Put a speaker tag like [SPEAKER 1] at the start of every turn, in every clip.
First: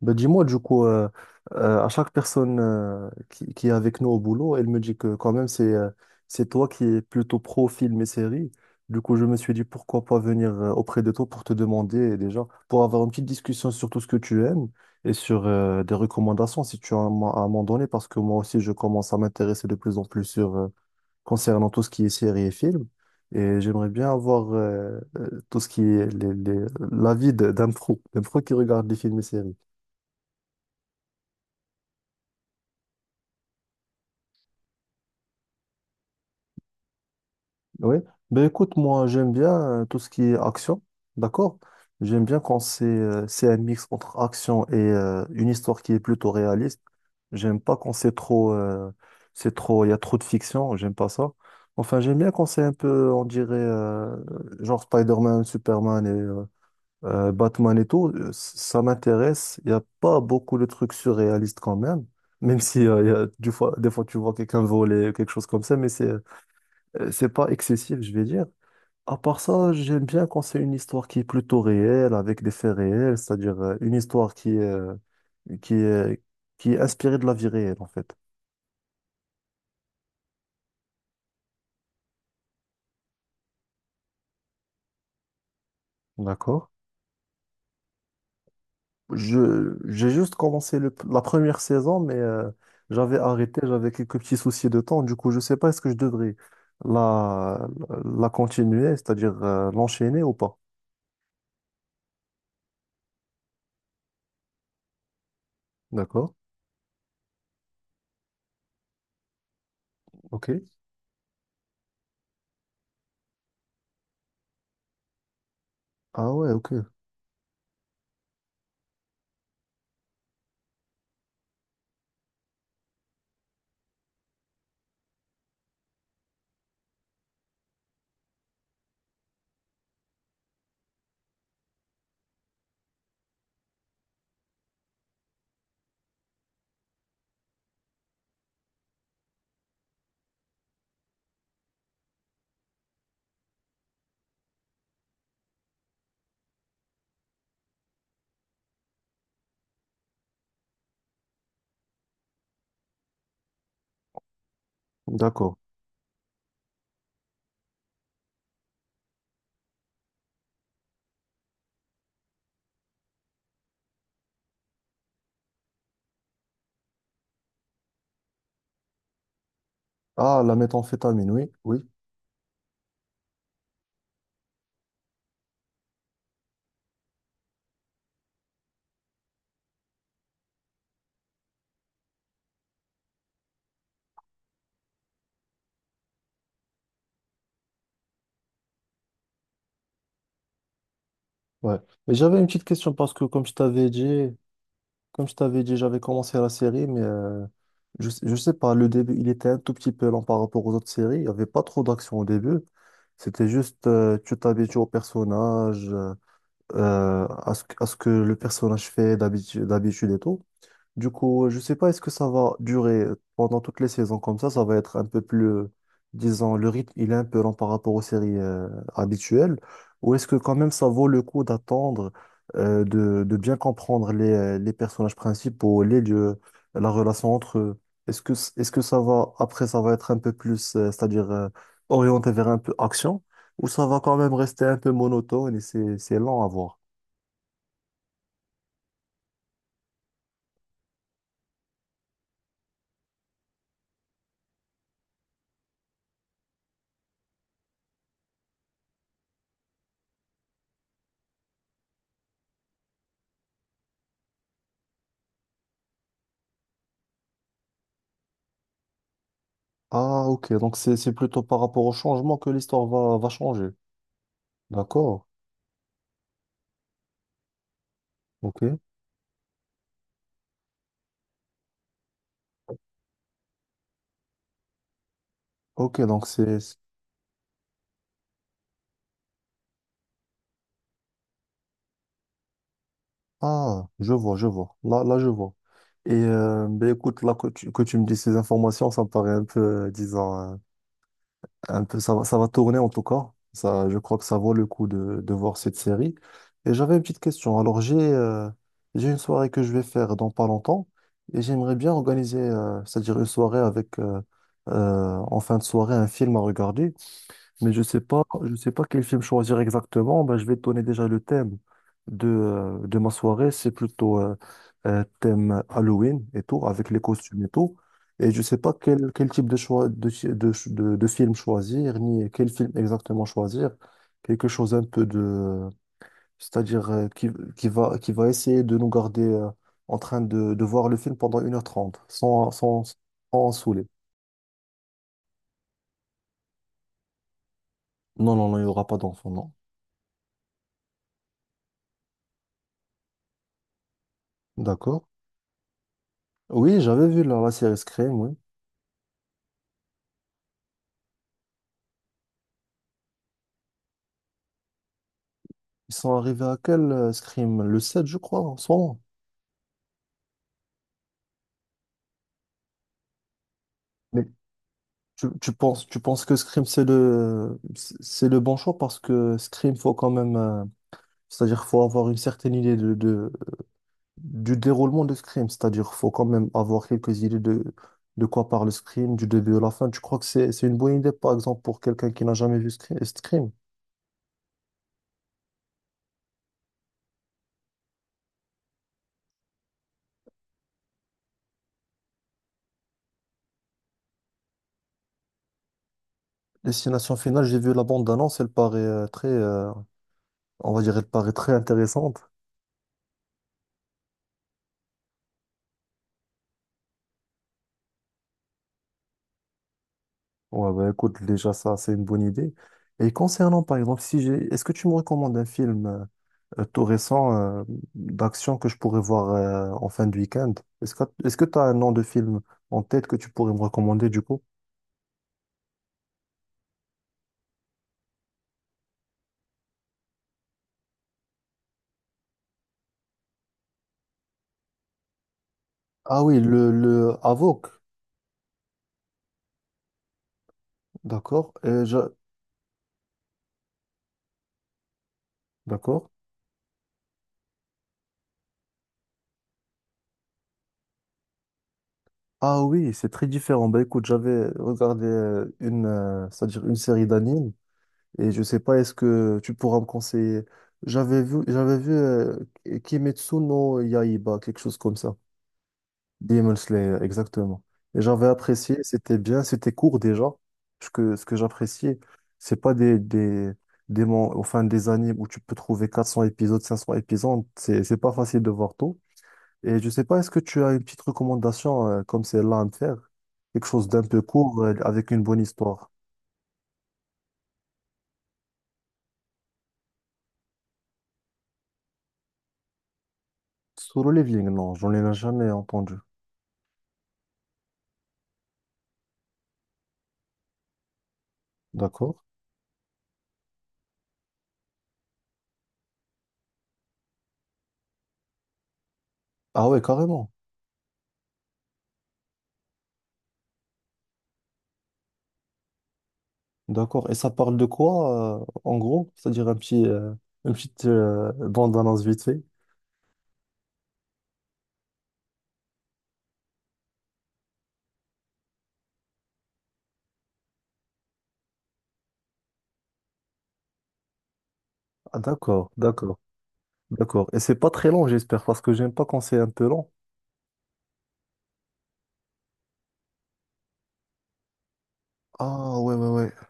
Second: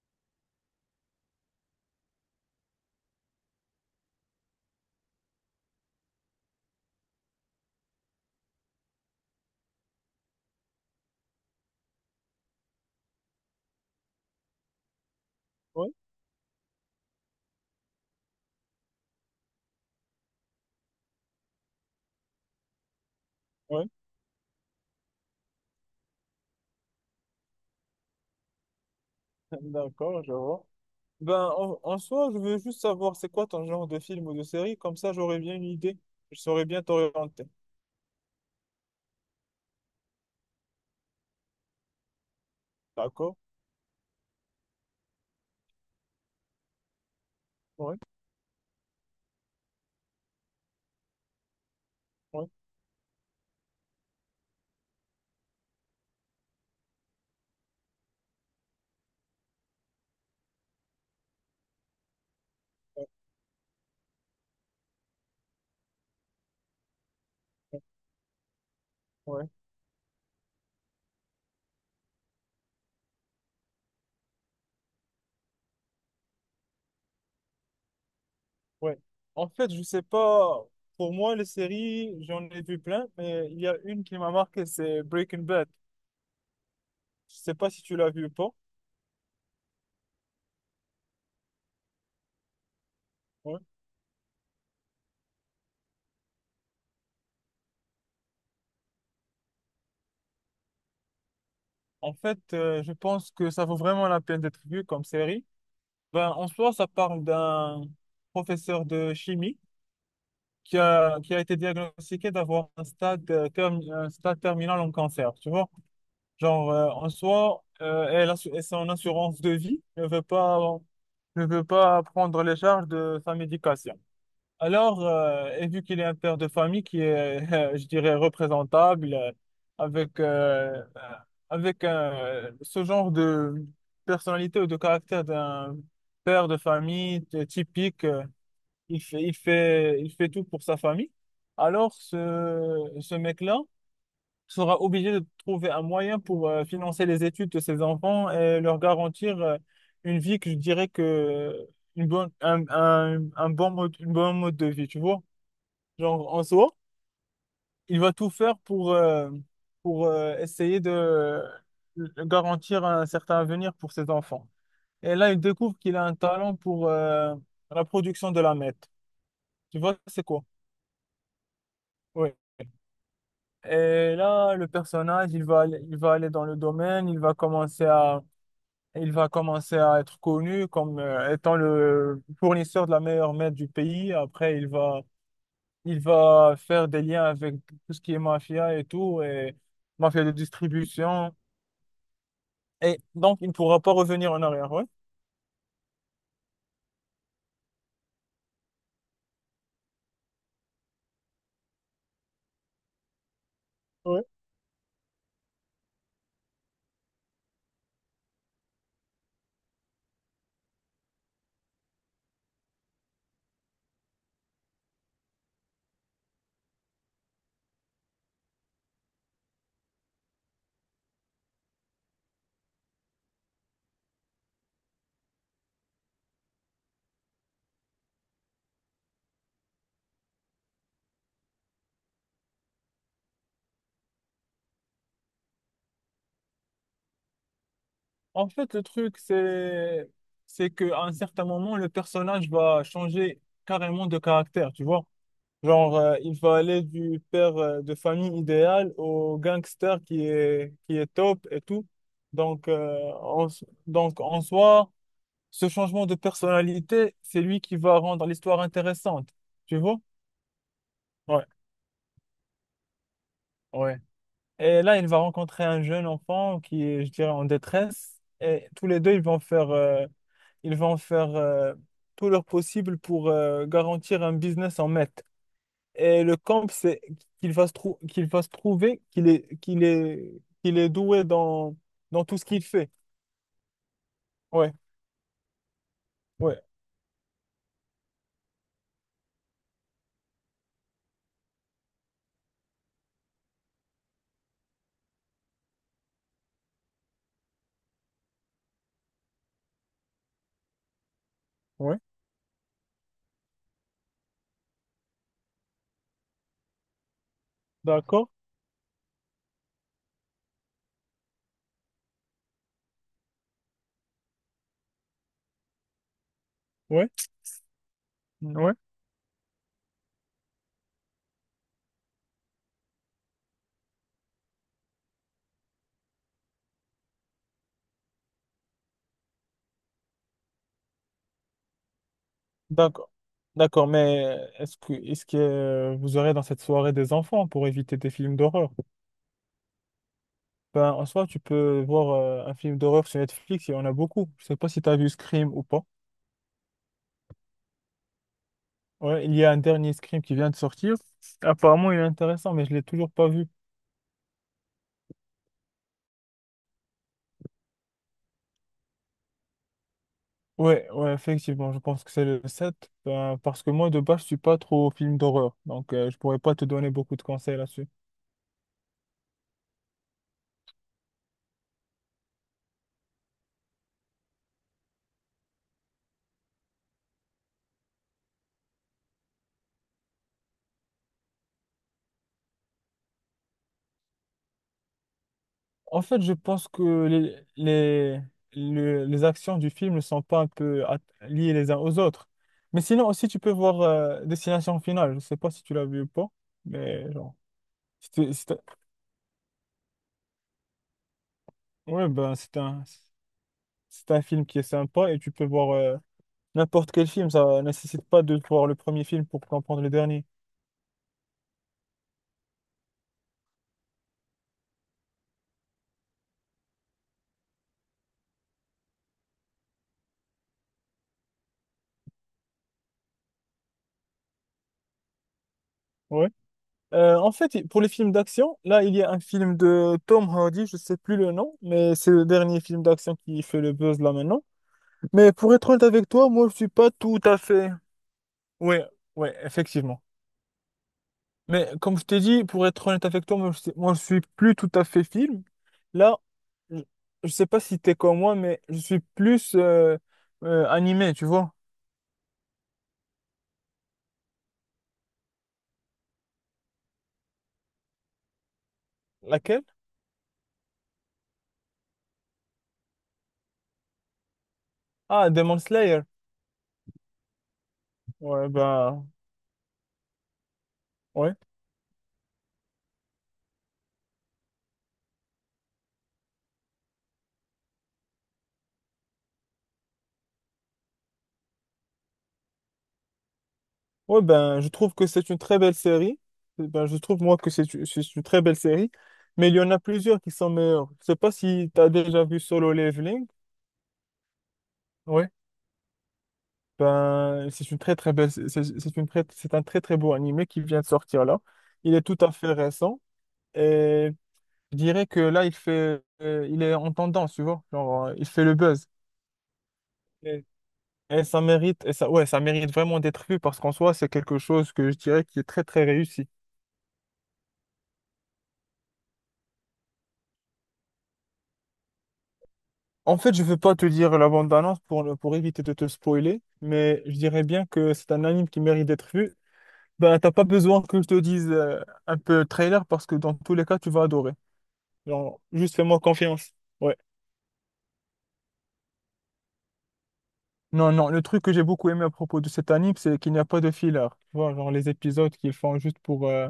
[SPEAKER 1] Ben, dis-moi, du coup, à chaque personne qui est avec nous au boulot, elle me dit que quand même, c'est toi qui es plutôt pro film et série. Du coup, je me suis dit, pourquoi pas venir auprès de toi pour te demander déjà, pour avoir une petite discussion sur tout ce que tu aimes et sur des
[SPEAKER 2] Oui,
[SPEAKER 1] recommandations si tu as à m'en donner, parce que moi aussi, je commence à m'intéresser de plus en plus sur concernant tout ce qui est série et film. Et j'aimerais
[SPEAKER 2] oui,
[SPEAKER 1] bien avoir tout ce qui est d'un pro qui regarde des films et séries.
[SPEAKER 2] d'accord, je vois. Ben, en soi, je veux juste savoir c'est quoi ton genre de film ou de série, comme ça j'aurais bien une idée, je saurais bien t'orienter.
[SPEAKER 1] Oui, ben écoute, moi j'aime bien tout ce qui est action, d'accord? J'aime bien quand
[SPEAKER 2] D'accord?
[SPEAKER 1] c'est un mix entre action et une histoire qui est plutôt réaliste. J'aime pas quand
[SPEAKER 2] Oui,
[SPEAKER 1] c'est trop, il y a trop de fiction, j'aime pas ça. Enfin, j'aime bien quand
[SPEAKER 2] oui,
[SPEAKER 1] c'est un peu, on dirait, genre Spider-Man, Superman et Batman et tout, ça m'intéresse. Il y a pas beaucoup de trucs surréalistes quand même, même si il
[SPEAKER 2] oui,
[SPEAKER 1] y a, des fois tu vois quelqu'un voler, quelque chose comme ça, mais c'est pas excessif, je vais dire. À part
[SPEAKER 2] oui,
[SPEAKER 1] ça, j'aime bien quand c'est une histoire qui est plutôt réelle, avec des faits réels, c'est-à-dire une histoire qui est, qui est inspirée de la vie réelle, en fait.
[SPEAKER 2] oui. En fait, je sais pas, pour moi, les séries, j'en ai vu plein, mais il y a une qui m'a marqué, c'est Breaking Bad.
[SPEAKER 1] D'accord?
[SPEAKER 2] Je sais pas si tu l'as vu ou pas.
[SPEAKER 1] J'ai juste commencé la première saison, mais j'avais
[SPEAKER 2] Ouais.
[SPEAKER 1] arrêté, j'avais quelques petits soucis de temps. Du coup, je sais pas, est-ce que je devrais la, la continuer, c'est-à-dire l'enchaîner ou pas?
[SPEAKER 2] En fait, je pense que ça vaut vraiment la peine d'être vu comme série. Ben,
[SPEAKER 1] D'accord?
[SPEAKER 2] en soi, ça parle d'un professeur de chimie
[SPEAKER 1] Ok.
[SPEAKER 2] qui a été diagnostiqué d'avoir un stade, un stade terminal en cancer, tu vois.
[SPEAKER 1] Ah ouais,
[SPEAKER 2] Genre,
[SPEAKER 1] ok.
[SPEAKER 2] en soi, et son assurance de vie ne veut pas prendre les charges de sa médication. Alors, et vu qu'il est un père de famille qui est, je dirais, représentable, avec, euh, euh, avec ce genre de personnalité ou de caractère d'un père de famille typique, euh, il fait tout pour sa famille. Alors, ce mec-là sera obligé de trouver un moyen pour financer les études de ses enfants et leur garantir une vie que je dirais que une bonne, un bon mode, une bonne mode de vie, tu vois.
[SPEAKER 1] D'accord.
[SPEAKER 2] Genre, en soi, il va tout faire pour essayer de garantir un certain avenir pour ses enfants. Et là, il découvre qu'il a un talent pour la production de la meth. Tu vois, c'est
[SPEAKER 1] Ah,
[SPEAKER 2] quoi?
[SPEAKER 1] la méthamphétamine, oui, oui.
[SPEAKER 2] Ouais. Et là, le personnage, il va aller dans le domaine, il va commencer à être connu comme étant le fournisseur de la meilleure merde du pays. Après, il va faire des liens avec tout ce qui est mafia et tout, et mafia de distribution.
[SPEAKER 1] Ouais. Mais j'avais une petite question
[SPEAKER 2] Et
[SPEAKER 1] parce que,
[SPEAKER 2] donc, il ne pourra pas revenir en arrière, ouais.
[SPEAKER 1] Comme je t'avais dit, j'avais commencé la série, mais je sais pas, le début, il était un tout petit peu lent par rapport aux autres séries. Il n'y avait pas trop d'action au début. C'était juste,
[SPEAKER 2] Ouais.
[SPEAKER 1] tu t'habitues au personnage, à ce que le personnage fait d'habitude et tout. Du coup, je sais pas, est-ce que ça va durer pendant toutes les saisons comme ça? Ça va être un peu plus, disons, le rythme, il est un peu lent par rapport aux séries habituelles. Ou est-ce que quand même ça vaut le coup d'attendre, de bien comprendre les personnages principaux, les lieux, la relation entre eux? Est-ce que ça va, après, ça va être un peu plus, c'est-à-dire orienté vers un peu action? Ou ça va quand même rester un peu monotone et c'est lent à voir?
[SPEAKER 2] En fait, c'est qu'à un certain moment, le personnage va changer carrément de caractère, tu vois. Genre, il faut aller du père de famille idéal au gangster qui est top et tout. Donc, en soi, ce changement de personnalité, c'est lui qui va rendre l'histoire intéressante. Tu vois?
[SPEAKER 1] Ah, ok, donc c'est plutôt
[SPEAKER 2] Ouais,
[SPEAKER 1] par rapport au changement que l'histoire va changer.
[SPEAKER 2] ouais. Et là, il va
[SPEAKER 1] D'accord,
[SPEAKER 2] rencontrer un jeune enfant qui est, je dirais, en détresse.
[SPEAKER 1] ok.
[SPEAKER 2] Et tous les deux, ils vont faire tout leur possible pour garantir un business en maître.
[SPEAKER 1] Ok,
[SPEAKER 2] Et
[SPEAKER 1] donc
[SPEAKER 2] le camp, c'est qu'il va se trouver qu'il est doué dans tout ce qu'il fait.
[SPEAKER 1] Ah, je vois, je
[SPEAKER 2] Ouais,
[SPEAKER 1] vois. Là, là, je vois. Et
[SPEAKER 2] ouais,
[SPEAKER 1] ben écoute, là que tu me dis ces informations, ça me paraît un peu, disons, un peu, ça va tourner en tout cas. Ça, je crois que ça vaut le coup de voir cette série. Et j'avais une petite question. Alors, j'ai une soirée que je vais faire dans pas longtemps et j'aimerais bien
[SPEAKER 2] ouais,
[SPEAKER 1] organiser, c'est-à-dire une soirée avec, en fin de soirée, un film à regarder. Mais
[SPEAKER 2] d'accord,
[SPEAKER 1] je sais pas quel film choisir exactement. Ben, je vais te donner déjà le thème de ma soirée. C'est plutôt thème Halloween et tout, avec les
[SPEAKER 2] ouais,
[SPEAKER 1] costumes et tout. Et je sais pas
[SPEAKER 2] ouais,
[SPEAKER 1] quel type de choix de, chi- de, ch- de film choisir, ni quel film exactement choisir. Quelque chose un peu c'est-à-dire qui va essayer de nous garder en train de voir le film pendant 1h30 sans
[SPEAKER 2] d'accord.
[SPEAKER 1] en saouler.
[SPEAKER 2] D'accord, mais est-ce que vous aurez dans cette soirée des enfants pour éviter des
[SPEAKER 1] Non,
[SPEAKER 2] films
[SPEAKER 1] non, non, il n'y
[SPEAKER 2] d'horreur?
[SPEAKER 1] aura pas d'enfant, non.
[SPEAKER 2] Ben, en soi, tu peux voir un film d'horreur sur Netflix, il y en a beaucoup. Je sais pas si tu as
[SPEAKER 1] D'accord.
[SPEAKER 2] vu Scream ou pas.
[SPEAKER 1] Oui, j'avais vu la série Scream, oui.
[SPEAKER 2] Ouais, il y a un dernier Scream qui vient de sortir. Apparemment, il est intéressant, mais je l'ai toujours pas vu.
[SPEAKER 1] Ils sont arrivés à quel Scream? Le 7, je crois, en ce moment.
[SPEAKER 2] Ouais, ouais, effectivement, je pense que c'est le 7 ben, parce que moi, de base,
[SPEAKER 1] Mais
[SPEAKER 2] je suis pas trop film
[SPEAKER 1] tu, tu
[SPEAKER 2] d'horreur,
[SPEAKER 1] penses,
[SPEAKER 2] donc
[SPEAKER 1] tu
[SPEAKER 2] je
[SPEAKER 1] penses que
[SPEAKER 2] pourrais pas
[SPEAKER 1] Scream,
[SPEAKER 2] te
[SPEAKER 1] c'est
[SPEAKER 2] donner beaucoup de conseils
[SPEAKER 1] le,
[SPEAKER 2] là-dessus.
[SPEAKER 1] c'est c'est le bon choix parce que Scream, faut quand même, c'est-à-dire, faut avoir une certaine idée du déroulement de Scream. C'est-à-dire, faut quand même avoir quelques idées de quoi parle Scream, du début à la fin. Tu crois que c'est une bonne idée, par exemple, pour quelqu'un qui n'a jamais vu Scream?
[SPEAKER 2] En fait, je pense que les actions du film ne sont pas liées les uns aux autres. Mais sinon, aussi, tu peux voir Destination Finale. Je sais pas si tu l'as vu ou pas, mais
[SPEAKER 1] Destination
[SPEAKER 2] genre,
[SPEAKER 1] finale, j'ai vu la bande
[SPEAKER 2] si tu…
[SPEAKER 1] d'annonce, elle paraît très, on va dire, elle paraît très
[SPEAKER 2] Ouais,
[SPEAKER 1] intéressante.
[SPEAKER 2] ben, c'est un film qui est sympa et tu peux voir n'importe quel film. Ça nécessite pas de voir le premier film pour comprendre le dernier.
[SPEAKER 1] Ouais, bah écoute, déjà ça, c'est une bonne idée. Et concernant, par exemple, si j'ai, est-ce que tu me recommandes un film tout récent euh, d'action que je pourrais voir en fin de week-end? Est-ce que tu as un nom de film en tête que tu pourrais me recommander du coup?
[SPEAKER 2] Ouais. En fait, pour les films d'action, là, il y a un film de Tom Hardy, je sais plus le nom, mais c'est le dernier film d'action qui fait le buzz là maintenant. Mais pour être honnête avec
[SPEAKER 1] Ah
[SPEAKER 2] toi,
[SPEAKER 1] oui,
[SPEAKER 2] moi, je suis
[SPEAKER 1] le,
[SPEAKER 2] pas
[SPEAKER 1] le
[SPEAKER 2] tout à
[SPEAKER 1] Avoc,
[SPEAKER 2] fait. Ouais, ouais, effectivement.
[SPEAKER 1] d'accord.
[SPEAKER 2] Mais comme je t'ai dit, pour être honnête avec toi, moi, je suis plus tout à fait film.
[SPEAKER 1] D'accord.
[SPEAKER 2] Là, je, je sais pas si t'es comme moi, mais je suis plus animé, tu vois.
[SPEAKER 1] Ah oui, c'est très différent. Bah écoute, j'avais regardé c'est-à-dire une série d'animes. Et je sais pas, est-ce que tu
[SPEAKER 2] Laquelle?
[SPEAKER 1] pourras me conseiller? J'avais vu Kimetsu no Yaiba, quelque chose comme ça.
[SPEAKER 2] Ah, Demon Slayer.
[SPEAKER 1] Demon Slayer, exactement. Et j'avais
[SPEAKER 2] Ouais,
[SPEAKER 1] apprécié,
[SPEAKER 2] ben,
[SPEAKER 1] c'était bien, c'était court déjà. Ce que, ce
[SPEAKER 2] ouais.
[SPEAKER 1] que j'appréciais, c'est pas enfin, des animes où tu peux trouver 400 épisodes, 500 épisodes. C'est pas facile de voir tout. Et je sais pas, est-ce que tu as une petite recommandation comme celle-là à me faire? Quelque chose d'un
[SPEAKER 2] Ouais,
[SPEAKER 1] peu
[SPEAKER 2] ben,
[SPEAKER 1] court
[SPEAKER 2] je trouve que
[SPEAKER 1] avec une
[SPEAKER 2] c'est une
[SPEAKER 1] bonne
[SPEAKER 2] très belle
[SPEAKER 1] histoire.
[SPEAKER 2] série. Eh Ben, je trouve, moi, que c'est une très belle série. Mais il y en a plusieurs qui sont meilleures. Je sais pas si t'as déjà vu Solo Leveling.
[SPEAKER 1] Solo Leveling, non, j'en ai
[SPEAKER 2] Ouais.
[SPEAKER 1] jamais entendu.
[SPEAKER 2] Ben, c'est une très, très belle, c'est une très, c'est un très, très beau animé qui vient de sortir là. Il est
[SPEAKER 1] D'accord.
[SPEAKER 2] tout à fait récent. Et je dirais que là, il est en tendance, tu vois. Genre, il fait le buzz.
[SPEAKER 1] Ah ouais, carrément.
[SPEAKER 2] Et, et ça mérite vraiment d'être vu parce qu'en soi, c'est quelque chose que je dirais qui est très, très réussi.
[SPEAKER 1] D'accord. Et ça parle de quoi, en gros? C'est-à-dire une petite bande-annonce vite fait.
[SPEAKER 2] En fait, je veux pas te dire la bande-annonce pour, ne- pour éviter de te spoiler, mais je dirais bien que c'est un anime qui mérite d'être vu. Ben, t'as pas besoin que je te dise un peu trailer parce que dans tous les cas, tu vas adorer.
[SPEAKER 1] Ah
[SPEAKER 2] Genre,
[SPEAKER 1] d'accord,
[SPEAKER 2] juste fais-moi
[SPEAKER 1] d'accord,
[SPEAKER 2] confiance. Ouais.
[SPEAKER 1] d'accord. Et c'est pas très long, j'espère, parce que j'aime pas quand c'est un peu long.
[SPEAKER 2] Non, non, le truc que j'ai beaucoup aimé à propos de cet anime, c'est qu'il n'y a pas de filler. Tu vois, genre les épisodes qu'ils font
[SPEAKER 1] Ah ouais,
[SPEAKER 2] juste
[SPEAKER 1] ouais,
[SPEAKER 2] pour,
[SPEAKER 1] ouais.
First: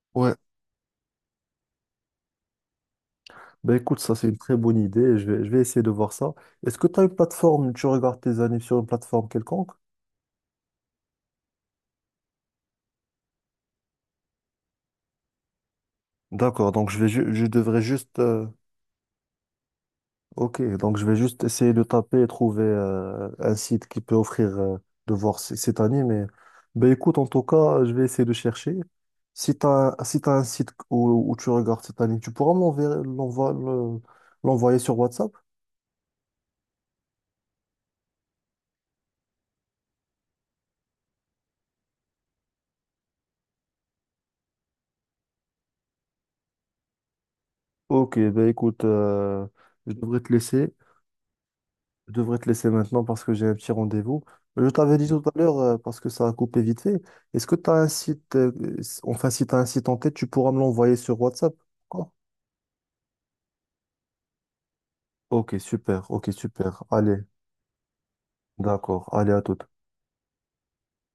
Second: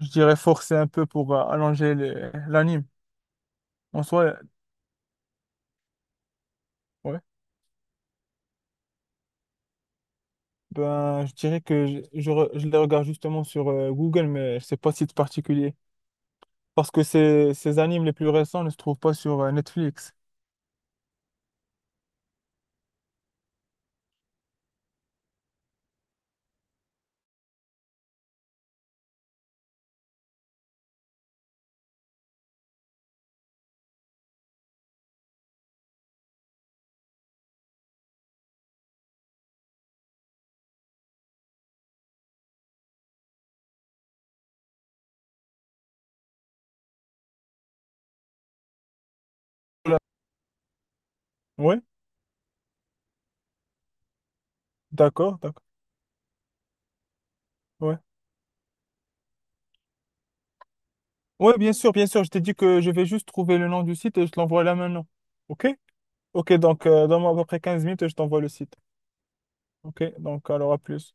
[SPEAKER 2] je
[SPEAKER 1] Ouais.
[SPEAKER 2] dirais, forcer un peu pour l'anime.
[SPEAKER 1] Ben écoute,
[SPEAKER 2] En
[SPEAKER 1] ça c'est
[SPEAKER 2] soi,
[SPEAKER 1] une très bonne idée. Je vais essayer de voir ça. Est-ce que tu as une
[SPEAKER 2] ouais,
[SPEAKER 1] plateforme, tu regardes tes animes sur une plateforme quelconque?
[SPEAKER 2] ben, je dirais que je les regarde justement sur Google, mais c'est pas site particulier.
[SPEAKER 1] D'accord, donc
[SPEAKER 2] Parce que
[SPEAKER 1] je
[SPEAKER 2] ces
[SPEAKER 1] devrais
[SPEAKER 2] animes les
[SPEAKER 1] juste
[SPEAKER 2] plus récents ne se trouvent pas sur Netflix.
[SPEAKER 1] Ok, donc je vais juste essayer de taper et trouver un site qui peut offrir de voir cet anime. Mais ben écoute, en tout cas, je vais essayer de chercher. Si tu as, si t'as un site où tu regardes cet anime, tu pourras m'envoyer l'envoyer sur WhatsApp? Ok, ben écoute, je
[SPEAKER 2] Voilà.
[SPEAKER 1] devrais te laisser.
[SPEAKER 2] Ouais,
[SPEAKER 1] Je devrais te laisser maintenant parce que j'ai un petit rendez-vous. Je t'avais dit tout à
[SPEAKER 2] d'accord,
[SPEAKER 1] l'heure,
[SPEAKER 2] d'accord.
[SPEAKER 1] parce que ça a coupé vite fait, est-ce que tu as un
[SPEAKER 2] Ouais.
[SPEAKER 1] site, enfin si tu as un site en tête, tu pourras me l'envoyer sur WhatsApp?
[SPEAKER 2] Ouais, bien sûr, bien sûr. Je t'ai dit que je vais juste trouver le nom du site et je te l'envoie là maintenant.
[SPEAKER 1] Ok,
[SPEAKER 2] OK?
[SPEAKER 1] super, ok,
[SPEAKER 2] OK,
[SPEAKER 1] super.
[SPEAKER 2] donc
[SPEAKER 1] Allez,
[SPEAKER 2] donne-moi à peu près 15 minutes et je t'envoie le site.
[SPEAKER 1] d'accord, allez à tout.
[SPEAKER 2] Ok, donc alors à plus.